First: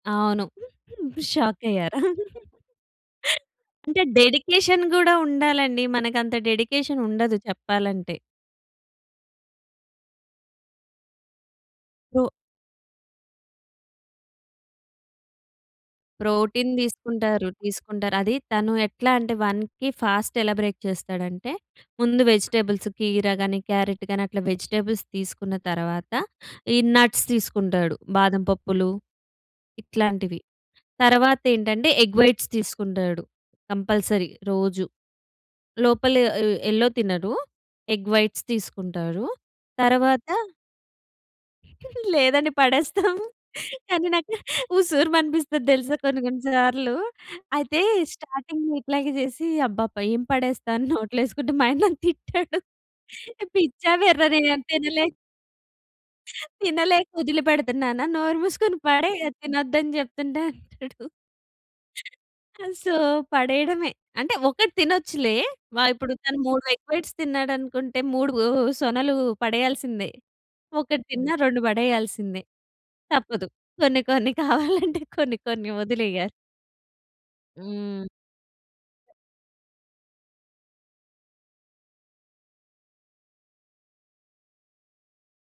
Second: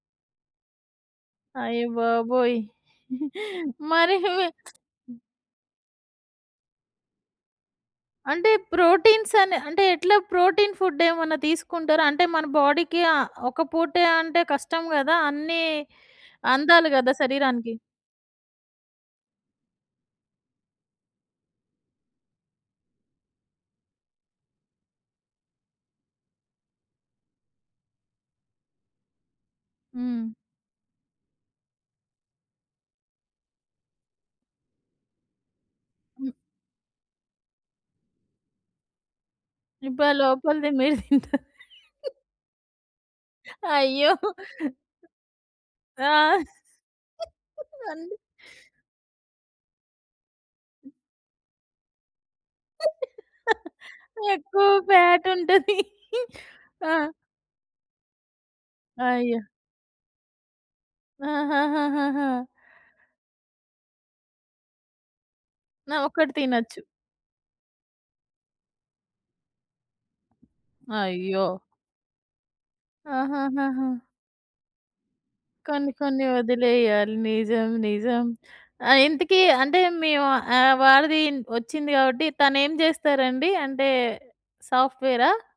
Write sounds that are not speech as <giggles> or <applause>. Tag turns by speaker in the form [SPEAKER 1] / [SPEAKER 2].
[SPEAKER 1] అవును. <giggles>
[SPEAKER 2] అయ్య
[SPEAKER 1] షాక్కయ్యారా?
[SPEAKER 2] బాబోయ్!
[SPEAKER 1] <chuckles>
[SPEAKER 2] <giggles>
[SPEAKER 1] అంటే,
[SPEAKER 2] మరీ మీ
[SPEAKER 1] డెడికేషన్ గూడా
[SPEAKER 2] <smacks lips>
[SPEAKER 1] ఉండాలండి. మనకంత డెడికేషనుండదు చెప్పాలంటే.
[SPEAKER 2] అంటే, ప్రోటీన్సనె అంటే, ఎట్లా? ప్రోటీన్ ఫుడ్డేమన్నా తీసుకుంటారా?
[SPEAKER 1] ప్రో
[SPEAKER 2] అంటే, మన బాడీ‌కి ఆహ్, ఒక పూటే అంటే కష్టం గదా! అన్నీ
[SPEAKER 1] ప్రోటీన్
[SPEAKER 2] అందాలి గదా
[SPEAKER 1] దీసుకుంటారు.
[SPEAKER 2] శరీరానికి.
[SPEAKER 1] తీసుకుంటారు. అది తను ఎట్లా అంటే, 1కి ఫాస్ట్ ఎలా బ్రేక్ చేస్తాడంటే, ముందు వెజిటబుల్స్ కీర గానీ, క్యారట్ గానీ, అట్లా వెజిటబుల్స్ తీసుకున్న తరవాత, ఈ నట్స్ తీసుకుంటాడు. బాదం పప్పులు
[SPEAKER 2] హ్మ్.
[SPEAKER 1] ఇట్లాంటివి. తరవాతేంటంటే, ఎగ్ వైట్స్ తీసుకుంటాడు కంపల్సరీ రోజు. లోపల
[SPEAKER 2] హ్మ్.
[SPEAKER 1] ఆహ్, యెల్లో తినడు. ఎగ్ వైట్స్ తీసుకుంటారు.
[SPEAKER 2] ఇంకా
[SPEAKER 1] తర్వాత
[SPEAKER 2] లోపలది మీరు తింటా
[SPEAKER 1] లేదండి పడేస్తాము, కానీ
[SPEAKER 2] అయ్యో!
[SPEAKER 1] నాకు ఉసూరుమనిపిస్తది దెలుసా
[SPEAKER 2] ఆ!
[SPEAKER 1] కొన్ని కొన్ని సార్లు. అయితే,
[SPEAKER 2] అండి.
[SPEAKER 1] స్టార్టింగ్‌లో ఇట్లాగే జేసీ, అబ్బబ్బా! ఏం పడేస్తా అని నోట్లో యేసుకుంటే మా ఆయన నన్ను తిట్టాడు. పిచ్చా, వెర్రా నేనేం
[SPEAKER 2] ఎక్కువ
[SPEAKER 1] తినలే...
[SPEAKER 2] ఫ్యాటుంటది. ఆ!
[SPEAKER 1] తినలేక ఒదిలి పెడతన్నానా. నోరు మూసుకొని పడేయి, అది
[SPEAKER 2] అయ్యో!
[SPEAKER 1] తినొద్దని జెప్తుంటే అంటాడు.
[SPEAKER 2] ఆహాహాహాహా!
[SPEAKER 1] ఆ! సో, పడేయడమే. అంటే, ఒకటి తినొచ్చులే. వ
[SPEAKER 2] ఆ!
[SPEAKER 1] ఇప్పుడు
[SPEAKER 2] ఒక్కటి
[SPEAKER 1] తను 3
[SPEAKER 2] తినచ్చు.
[SPEAKER 1] ఎగ్ వైట్స్ తిన్నాడనుకుంటే, 3 వూ సొనలు పడెయ్యాల్సిందే. 1 తిన్నా,
[SPEAKER 2] అయ్యో!
[SPEAKER 1] 2 పడెయ్యాల్సిందే. తప్పదు.
[SPEAKER 2] ఆహాహాహా!
[SPEAKER 1] కొన్ని కొన్ని కావాలంటే కొన్ని కొన్ని
[SPEAKER 2] కొన్ని కొన్ని
[SPEAKER 1] ఒదిలెయ్యాలి.
[SPEAKER 2] ఇదిలెయ్యాలి. నిజం.
[SPEAKER 1] హ్మ్.
[SPEAKER 2] నిజం. ఆహ్, ఇంతకీ అంటే, మీ వా ఆహ్, వారిదీ ఒచ్చింది గాబట్టి, తనేం జేస్తారండి? అంటే, సాఫ్ట్‌వేరా?